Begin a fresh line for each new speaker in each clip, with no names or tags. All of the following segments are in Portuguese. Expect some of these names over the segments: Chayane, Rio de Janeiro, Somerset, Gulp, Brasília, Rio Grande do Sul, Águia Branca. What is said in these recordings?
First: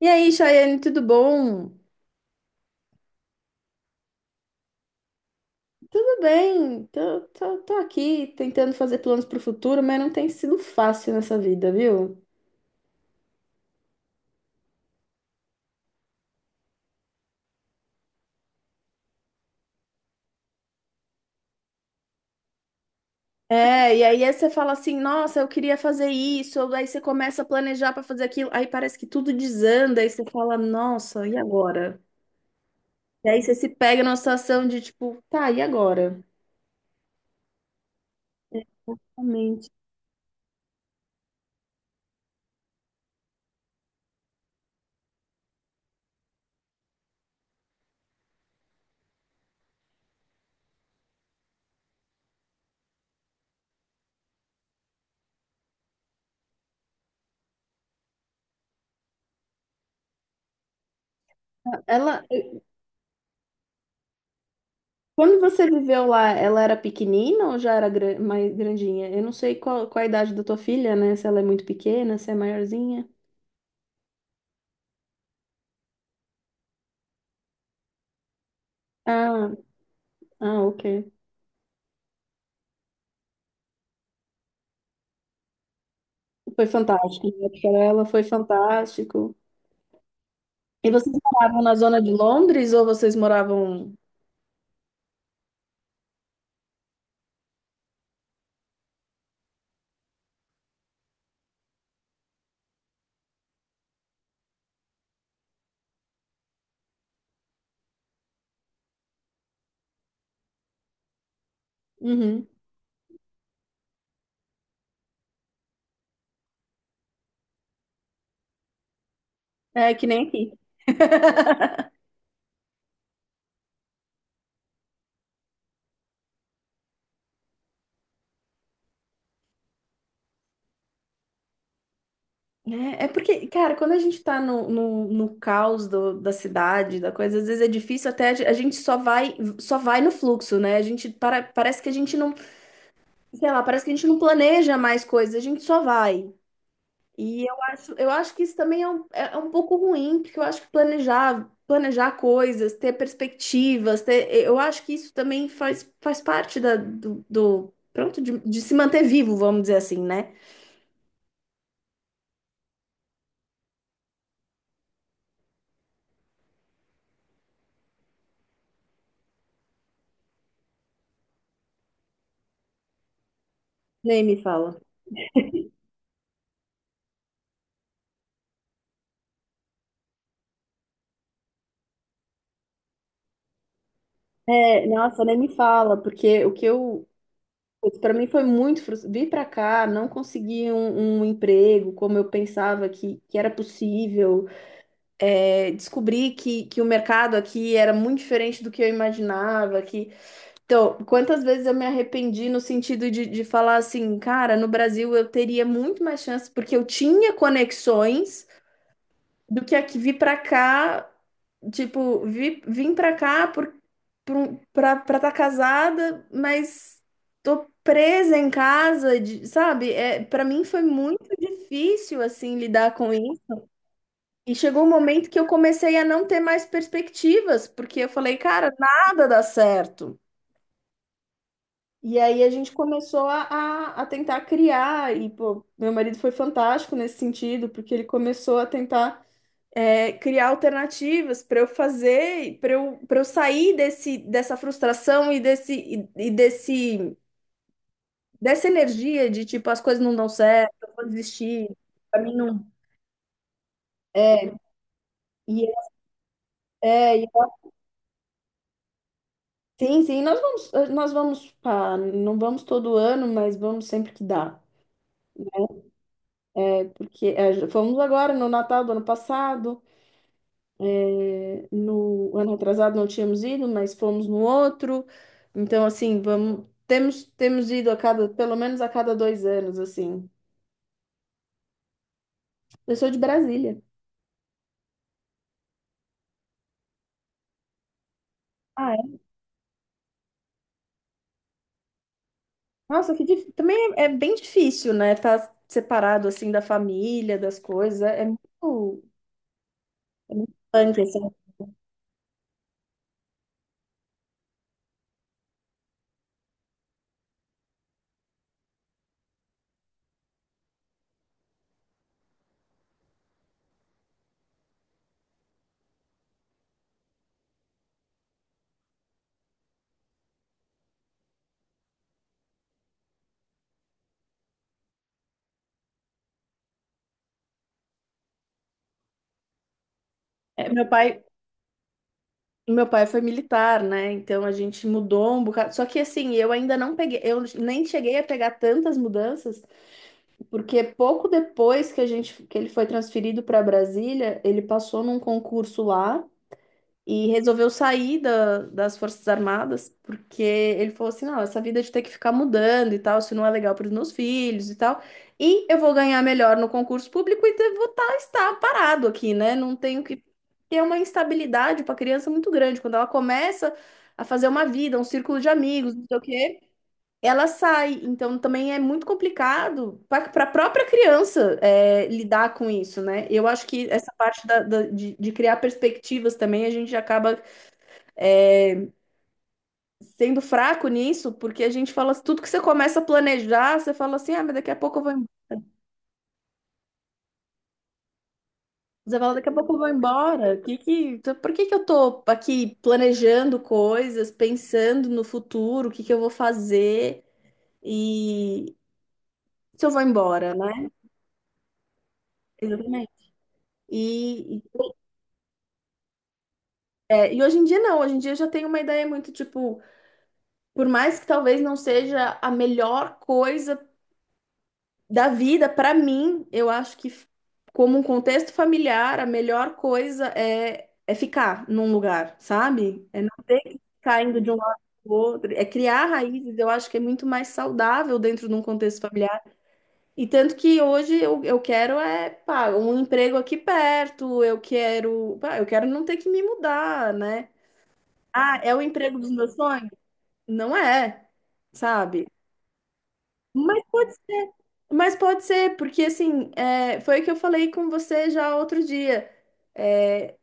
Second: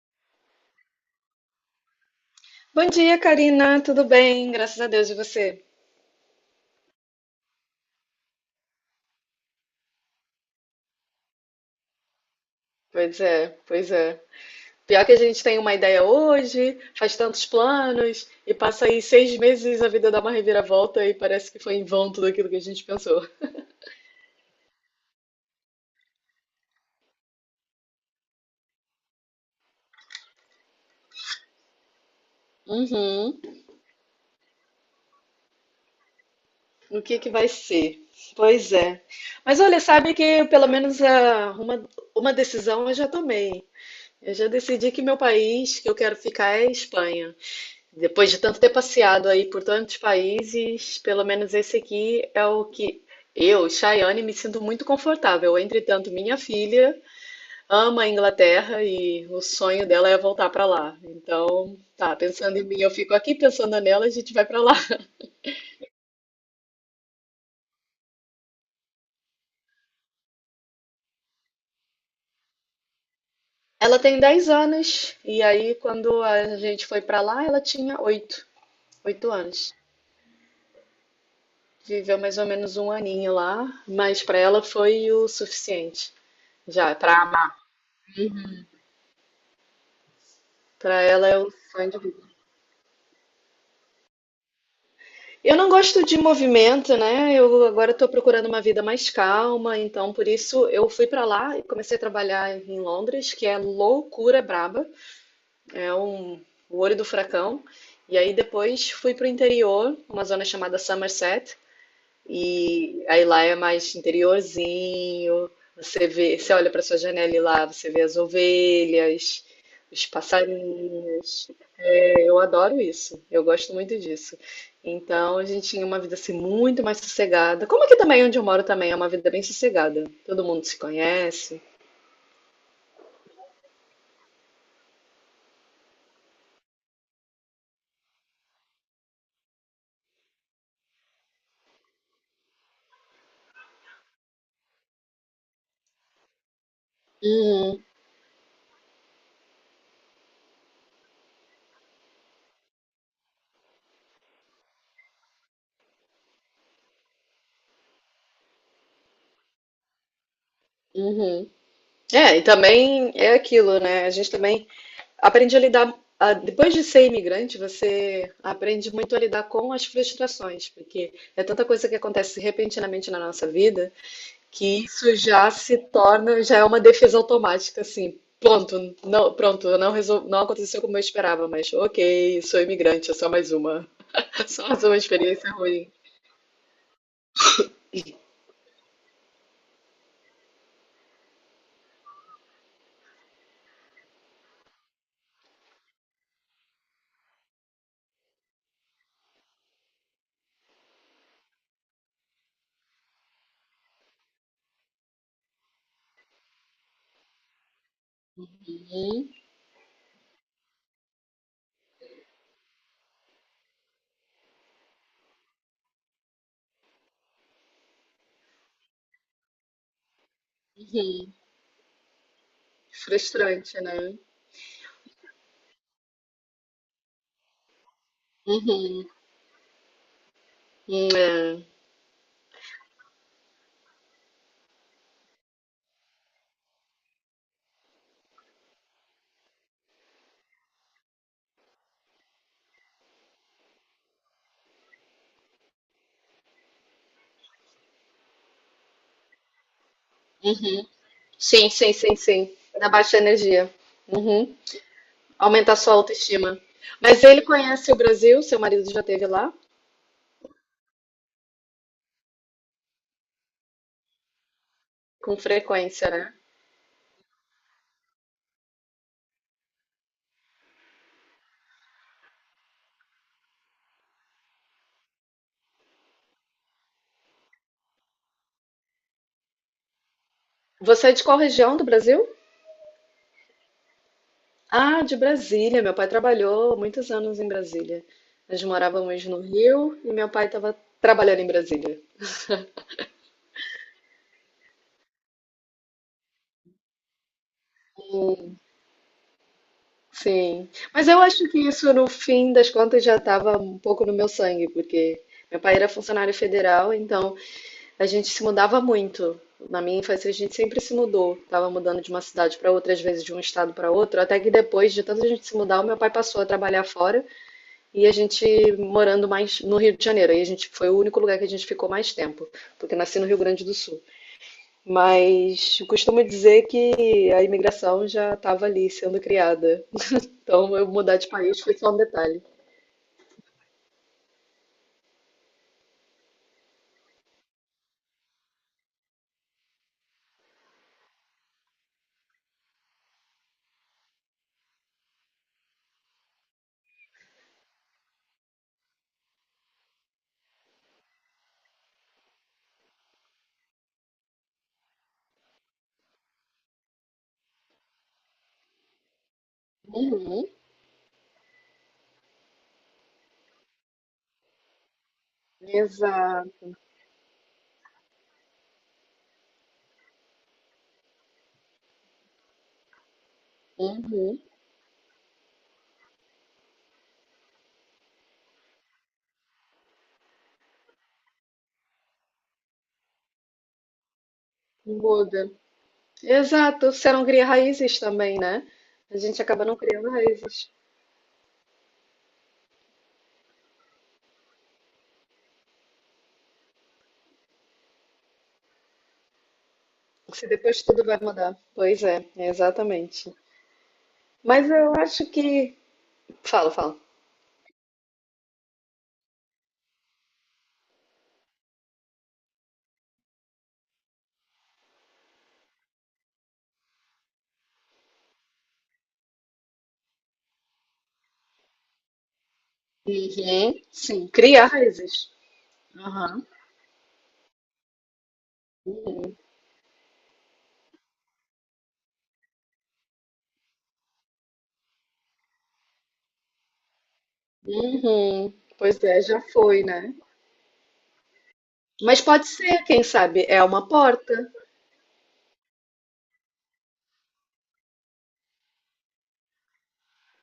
E aí, Chayane, tudo bom?
Bom dia, Karina. Tudo bem? Graças a Deus e você.
Tudo bem, tô aqui tentando fazer planos para o futuro, mas não tem sido fácil nessa vida, viu?
Pois é, pois é. Pior que a gente tem uma ideia hoje, faz tantos planos, e passa aí 6 meses a vida dá uma reviravolta e parece que foi em vão tudo aquilo que a gente pensou.
É, e aí você fala assim, nossa, eu queria fazer isso, ou aí você começa a planejar para fazer aquilo, aí parece que tudo desanda, aí você fala, nossa, e agora? E aí
Uhum.
você se pega numa situação de tipo, tá, e agora?
O que que vai ser? Pois é. Mas
Realmente.
olha, sabe que pelo menos uma decisão eu já tomei. Eu já decidi que meu país que eu quero ficar é a Espanha. Depois de tanto ter passeado aí por tantos países, pelo menos esse aqui é o que eu, Chayane, me sinto muito confortável. Entretanto, minha filha ama a Inglaterra e o sonho dela é voltar para lá. Então, tá,
Ela,
pensando em mim, eu fico aqui, pensando nela, a gente vai para lá.
Quando você viveu lá, ela era pequenina ou já era mais grandinha? Eu não sei qual a idade da tua filha, né? Se ela é muito pequena, se é maiorzinha.
Ela tem 10 anos e aí quando a gente foi para lá, ela tinha oito
Ah,
anos.
ah, ok.
Viveu mais ou menos um aninho lá, mas para ela foi o suficiente.
Foi
Já, para
fantástico, né?
amar.
Para ela foi fantástico. E
Para
vocês
ela é o
moravam na
sonho
zona de
de...
Londres ou vocês moravam...
Eu não gosto de movimento, né? Eu agora estou procurando uma vida mais calma, então por isso eu fui para lá e comecei a trabalhar em Londres, que é loucura braba, é um, o olho do furacão. E aí depois fui para o interior, uma zona chamada Somerset,
Uhum.
e aí lá é mais interiorzinho. Você vê, você olha para sua janela e lá você vê as ovelhas,
É que
os
nem aqui.
passarinhos. Eu adoro isso, eu gosto muito disso. Então a gente tinha uma vida assim muito mais sossegada. Como aqui também onde eu moro também é uma vida bem sossegada. Todo mundo se conhece.
É, é porque, cara, quando a gente tá no caos da cidade, da coisa, às vezes é difícil até a gente só vai no fluxo, né? A gente para, parece que a gente não sei lá, parece que a gente não planeja mais coisas, a gente só vai. E eu
Uhum,
acho, eu acho que isso também é um pouco ruim, porque eu acho que planejar coisas, ter perspectivas, eu acho que isso também faz parte pronto, de se manter vivo, vamos dizer assim, né?
uhum. É, e também é aquilo, né? A gente também aprende a lidar. Depois de ser imigrante, você aprende muito a lidar com as frustrações, porque é tanta coisa que acontece repentinamente na nossa vida
Nem me fala.
que isso já se torna, já é uma defesa automática, assim. Pronto, não, não aconteceu como eu esperava, mas ok, sou imigrante, é só mais uma. Só mais
É,
uma
nossa, nem me
experiência ruim.
fala, porque para mim foi muito frustrante. Vim para cá, não consegui um emprego como eu pensava que era possível. É, descobri que o mercado aqui era muito diferente do que eu imaginava, que... Então, quantas vezes eu me arrependi no sentido de falar assim, cara, no Brasil eu teria muito mais chance, porque eu tinha conexões
Uhum.
do que aqui vir pra cá, tipo, vim pra cá pra tá casada, mas tô presa em casa, sabe? É, para mim foi muito difícil, assim, lidar com
Frustrante, né?
e chegou um momento que eu comecei a não ter mais perspectivas, porque eu falei, cara,
Uhum.
nada dá certo.
É.
E aí a gente começou a tentar criar, e pô, meu marido foi fantástico nesse sentido, porque ele começou a tentar, é, criar alternativas para eu fazer, para eu sair dessa frustração e dessa energia de tipo, as coisas não dão certo,
Uhum.
eu vou desistir,
Sim, sim, sim,
pra mim
sim.
não.
Da baixa energia. Uhum.
é, E,
Aumenta a sua autoestima.
é,
Mas
é,
ele conhece o Brasil, seu marido já esteve lá?
Sim, sim, nós vamos, pá, não vamos todo ano, mas vamos sempre que dá.
Com frequência, né?
É porque fomos agora no Natal do ano passado, no ano atrasado não tínhamos ido, mas fomos no outro. Então, assim, temos ido a cada, pelo menos a cada dois anos, assim.
Você é de qual região do Brasil?
Eu sou de Brasília.
Ah, de Brasília. Meu pai trabalhou muitos anos em Brasília. Nós
Ah, é?
morávamos no Rio e meu pai estava trabalhando em Brasília.
Nossa, também é bem difícil, né? Tá separado assim da família, das coisas. É muito
Sim.
punk,
Mas eu
assim.
acho que isso, no fim das contas, já estava um pouco no meu sangue, porque meu pai era funcionário federal, então a gente se mudava muito. Na minha infância, a gente sempre se mudou. Tava mudando de uma cidade para outra, às vezes de um estado para outro, até que depois de tanta gente se mudar, o meu pai passou a trabalhar fora. E a gente morando mais no Rio de Janeiro. Aí a gente foi o único lugar que a gente ficou mais tempo, porque nasci no Rio Grande do Sul. Mas eu costumo dizer que a imigração já estava ali sendo criada.
É,
Então eu
meu
mudar
pai,
de país foi só um detalhe.
Meu pai foi militar, né? Então a gente mudou um bocado. Só que assim, eu ainda não peguei, eu nem cheguei a pegar tantas mudanças, porque pouco depois que a gente que ele foi transferido para Brasília, ele passou num concurso lá. E resolveu sair das Forças Armadas, porque ele falou assim: não, essa vida de ter que ficar mudando e tal, isso não é legal para os meus filhos e tal. E eu vou ganhar melhor no concurso público e estar parado aqui, né? Não tenho que
Uhum.
ter uma instabilidade para criança muito grande. Quando ela começa a fazer uma vida, um círculo de amigos, não sei o quê,
Exato.
ela sai. Então também é muito complicado para a própria criança lidar com isso, né? Eu acho que essa
Uhum.
parte de criar perspectivas também a gente acaba sendo fraco nisso, porque a gente fala, tudo que você começa a planejar, você fala assim, ah, mas daqui a pouco eu vou embora.
Muda. Exato. Você não cria raízes também, né? A
Você fala,
gente
daqui a
acaba
pouco
não
eu vou
criando
embora.
raízes.
Que, então, por que que eu tô aqui planejando coisas, pensando no futuro, o que que eu vou fazer e se eu vou
Se
embora,
depois
né?
tudo vai mudar. Pois é,
Exatamente.
exatamente.
E, e,
Mas eu acho que... Fala, fala.
e hoje em dia não, hoje em dia eu já tenho uma ideia muito, tipo, por mais que talvez não seja a melhor coisa da vida, para mim, eu acho que, como um contexto familiar, a melhor coisa é ficar num lugar, sabe? É não ter
Uhum,
que ficar
sim.
indo de um
Cria
lado para o
raízes.
outro. É criar
Aham.
raízes, eu acho que é muito mais saudável dentro de um contexto familiar. E tanto que hoje eu quero é, pá, um emprego aqui perto, eu quero não ter que me mudar, né?
Uhum.
Ah, é o
Pois
emprego
é,
dos
já
meus
foi,
sonhos?
né?
Não é,
Mas
sabe?
pode ser, quem sabe, é uma porta.
Mas pode ser, porque assim, é, foi o que eu falei com você já outro dia. É,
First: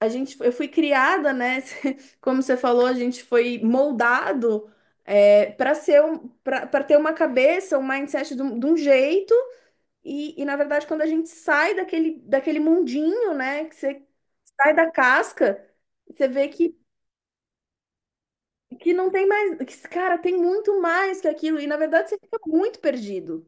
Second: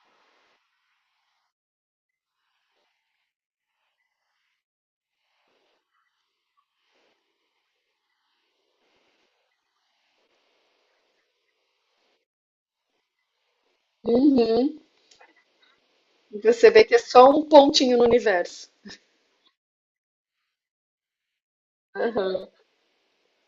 eu fui criada, né? Como você falou, a gente foi moldado para ter uma cabeça, um mindset de um jeito. E na verdade, quando a gente sai daquele mundinho, né? Que você
Uhum.
sai da casca, você
E
vê
você
que
vê que é só um pontinho no universo.
que não tem mais, que, cara, tem muito mais que aquilo, e na verdade você fica
Aham.
muito perdido.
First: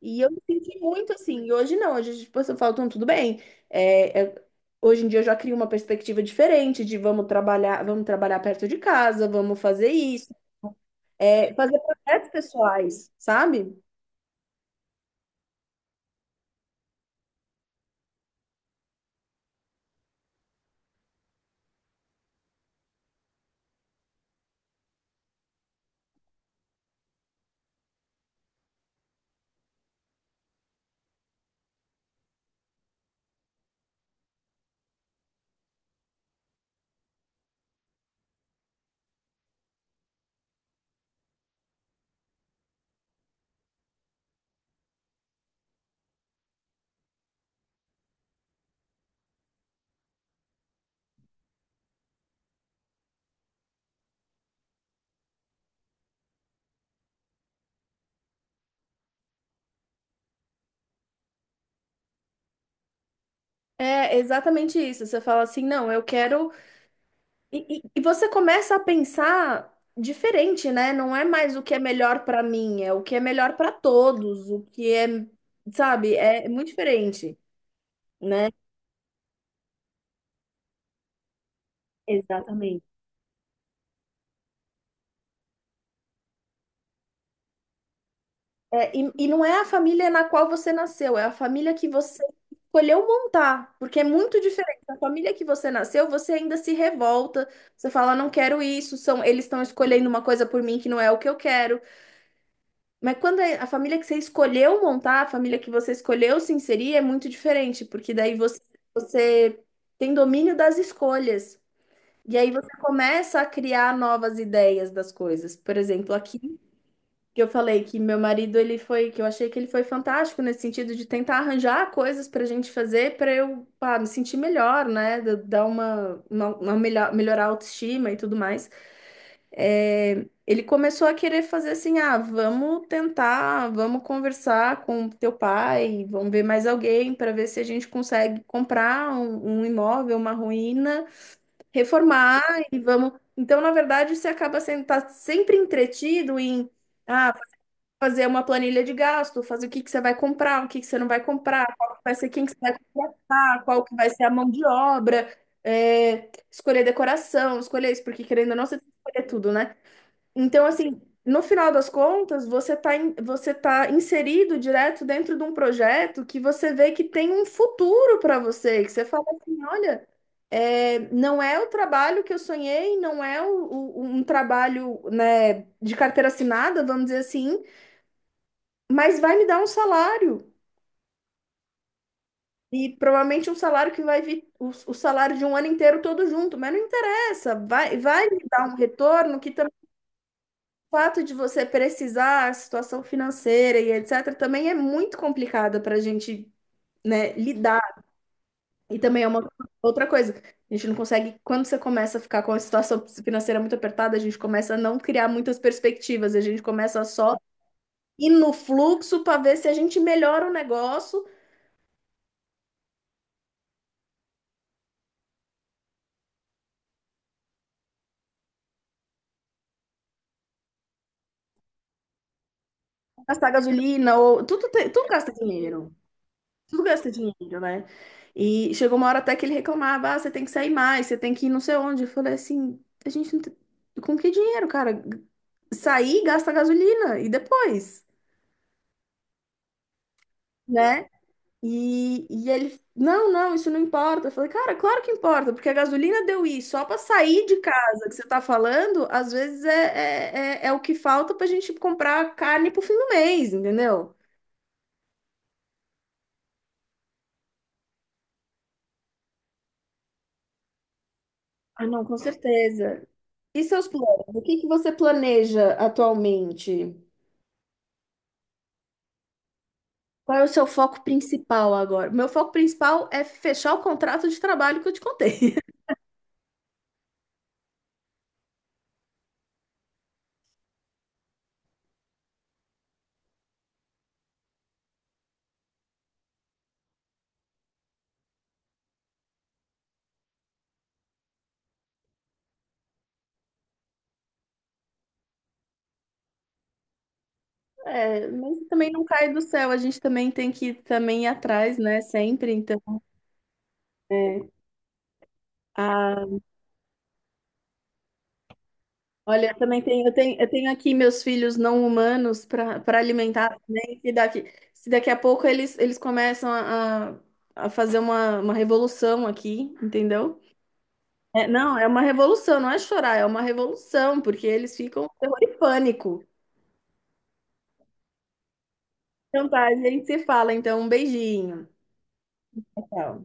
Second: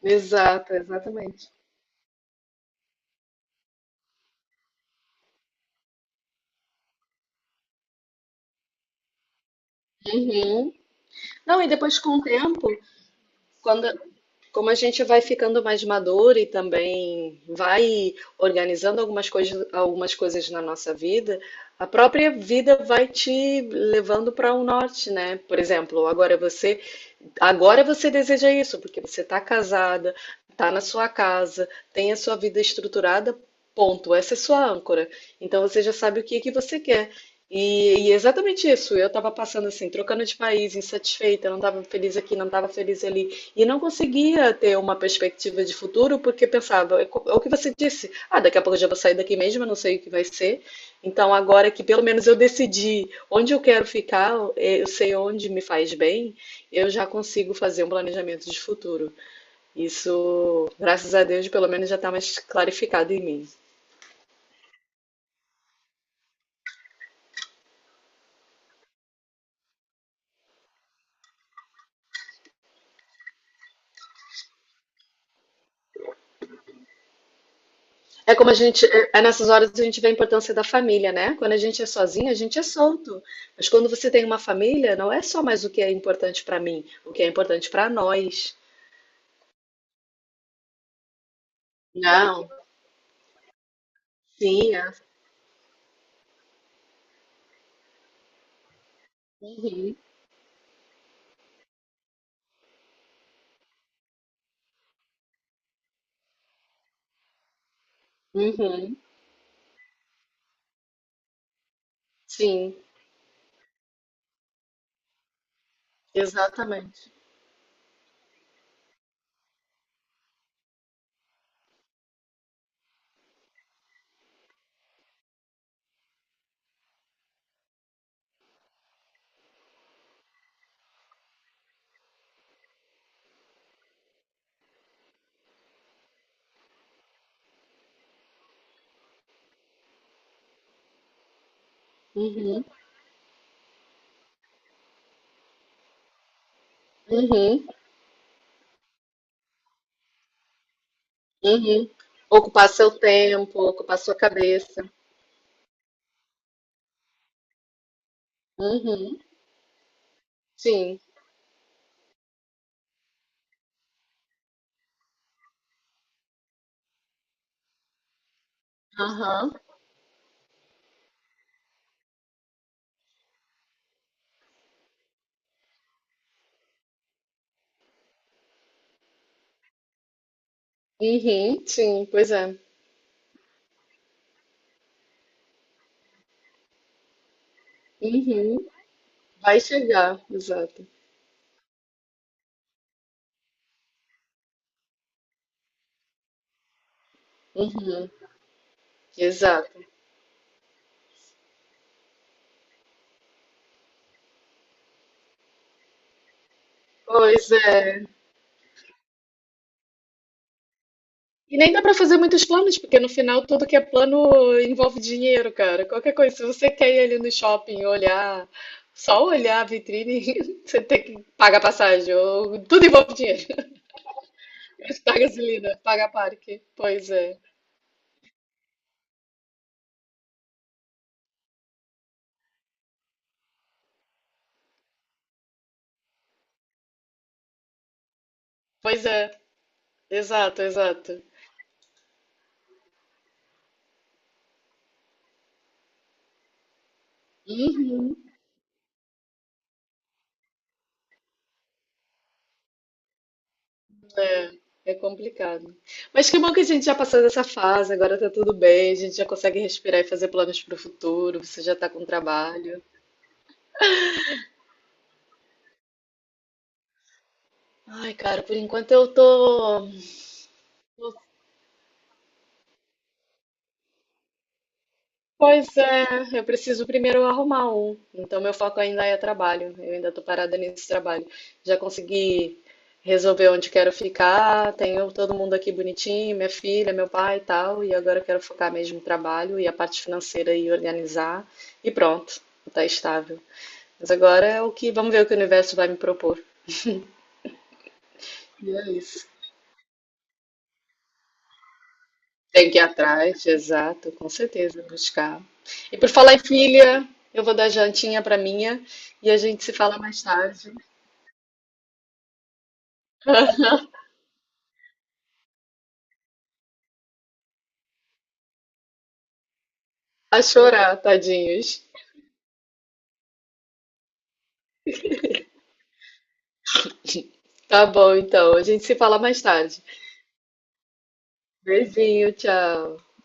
E eu me
Exato,
senti muito assim,
exatamente.
e hoje não, hoje tipo, eu falo, "Então, tudo bem. É, é- hoje em dia eu já crio uma perspectiva diferente de vamos trabalhar perto de casa, vamos fazer isso,
Uhum.
é,
Não, e
fazer
depois com o
projetos
tempo,
pessoais, sabe?
quando... Como a gente vai ficando mais maduro e também vai organizando algumas coisas na nossa vida, a própria vida vai te levando para um norte, né? Por exemplo, agora você... Agora você deseja isso, porque você está casada, está na sua casa, tem a sua vida estruturada, ponto. Essa é sua âncora. Então você já sabe o que que você quer. E é exatamente isso. Eu estava passando assim, trocando de país, insatisfeita, não estava feliz aqui, não estava feliz ali. E não conseguia ter uma perspectiva de futuro, porque pensava, é é o que você disse, ah, daqui a pouco eu já vou sair daqui mesmo, eu não sei o que vai ser. Então, agora que pelo menos eu decidi onde eu quero ficar, eu sei onde me faz bem, eu já consigo fazer um planejamento de futuro. Isso, graças a Deus, pelo menos já está mais clarificado em mim.
É exatamente isso. Você fala assim, não, eu quero. E você começa a pensar diferente, né? Não é mais o que é melhor pra mim, é o que é melhor pra todos, o que é, sabe, é muito diferente,
É
né?
como a gente, é nessas horas a gente vê a importância da família, né? Quando a gente é sozinho, a gente é
Exatamente.
solto. Mas quando você tem uma família, não é só mais o que é importante para mim, o que é importante para nós.
É, e não é a família na qual você nasceu, é a família que você
Não,
escolheu montar, porque é muito
sim,
diferente.
é.
A família que você nasceu, você ainda se revolta, você fala, não quero isso, eles estão
Uhum,
escolhendo uma coisa por mim que não é o que eu quero. Mas quando é a família que você escolheu montar, a família que você escolheu se inserir, é muito diferente, porque daí
uhum,
você tem domínio das escolhas. E aí você
sim,
começa a criar novas ideias das coisas. Por exemplo, aqui
exatamente.
que eu falei que eu achei que ele foi fantástico nesse sentido de tentar arranjar coisas para a gente fazer para eu, pá, me sentir melhor, né? Da- Dar uma melhor, melhorar a autoestima e tudo mais. Ele começou a querer fazer assim, ah, vamos tentar, vamos conversar com teu pai, vamos ver mais alguém para ver se a gente consegue comprar um imóvel, uma ruína, reformar
Uhum,
e vamos. Então, na verdade, você acaba sendo tá sempre entretido em ah,
uhum,
fazer uma planilha de gasto, fazer o que que você vai comprar, o que que você não vai comprar,
uhum.
qual que vai ser quem que você
Ocupar
vai
seu tempo,
contratar, qual que
ocupar
vai
sua
ser a mão de
cabeça.
obra, é, escolher decoração, escolher isso, porque querendo ou não, você tem que
Uhum,
escolher tudo, né? Então,
sim,
assim, no final das contas, você tá inserido direto dentro de um projeto que você vê que tem um futuro para você, que você fala
aham,
assim, olha, é, não é o trabalho que eu sonhei, não é um trabalho, né, de carteira assinada, vamos dizer assim, mas vai me dar um salário.
Uhum, sim, pois é.
E provavelmente um salário que vai vir, o salário de um ano inteiro todo junto, mas não interessa, vai me dar
Uhum,
um retorno que
vai chegar, exato.
o fato de você precisar, a situação financeira e etc., também é muito complicada para a gente, né, lidar.
Uhum,
E também é uma
exato.
outra coisa. A gente não consegue, quando você começa a ficar com a situação financeira muito apertada, a gente começa a não criar muitas perspectivas, a gente começa só
Pois é.
ir no fluxo para ver se a gente melhora o negócio,
E nem dá pra fazer muitos planos, porque no final tudo que é plano envolve dinheiro, cara. Qualquer coisa, se você quer ir ali no shopping olhar, só olhar a vitrine, você tem que pagar passagem, ou tudo envolve dinheiro.
gastar gasolina ou tudo, tudo
Paga
gasta
gasolina,
dinheiro.
paga parque.
Tudo gasta
Pois é.
dinheiro, né? E chegou uma hora até que ele reclamava, ah, você tem que sair mais, você tem que ir não sei onde. Eu falei assim, a gente não tem... com que dinheiro, cara? Sair, gasta gasolina e depois,
Pois é, exato,
né?
exato.
E ele, não, não, isso não importa. Eu falei, cara, claro que importa, porque a gasolina deu isso. Só para sair de casa que
Uhum.
você tá falando, às vezes é o que falta pra gente comprar carne pro fim do mês, entendeu?
É complicado. Mas que bom que a gente já passou dessa fase, agora tá tudo bem, a gente já consegue respirar e fazer planos pro futuro, você já
Ah,
tá
não,
com
com
trabalho.
certeza. E seus planos? O que que você planeja atualmente?
Ai, cara, por enquanto eu tô.
Qual é o seu foco principal agora? Meu foco principal é fechar o contrato de trabalho que eu te contei.
Pois é, eu preciso primeiro arrumar um. Então meu foco ainda é trabalho. Eu ainda tô parada nesse trabalho. Já consegui resolver onde quero ficar, tenho todo mundo aqui bonitinho, minha filha, meu pai e tal, e agora eu quero focar mesmo no trabalho e a parte financeira e organizar e pronto, tá estável. Mas agora é o que, vamos ver o que o universo vai me propor.
É, mas
E é
também não
isso.
cai do céu, a gente também tem que também ir atrás, né? Sempre.
Tem que
Então,
ir atrás, exato, com
é,
certeza, buscar. E por falar em
a-
filha, eu vou dar jantinha pra minha e a
olha,
gente se
também
fala
tem,
mais
eu tenho
tarde.
aqui meus filhos não humanos para alimentar também. Se daqui a pouco eles começam a fazer uma revolução aqui, entendeu?
A chorar,
É, não,
tadinhos.
é uma revolução, não é chorar, é uma revolução, porque eles ficam com terror e pânico.
Tá bom, então. A gente se fala mais
Então tá, a
tarde.
gente se fala, então um beijinho.
Beijinho, tchau.
Tchau.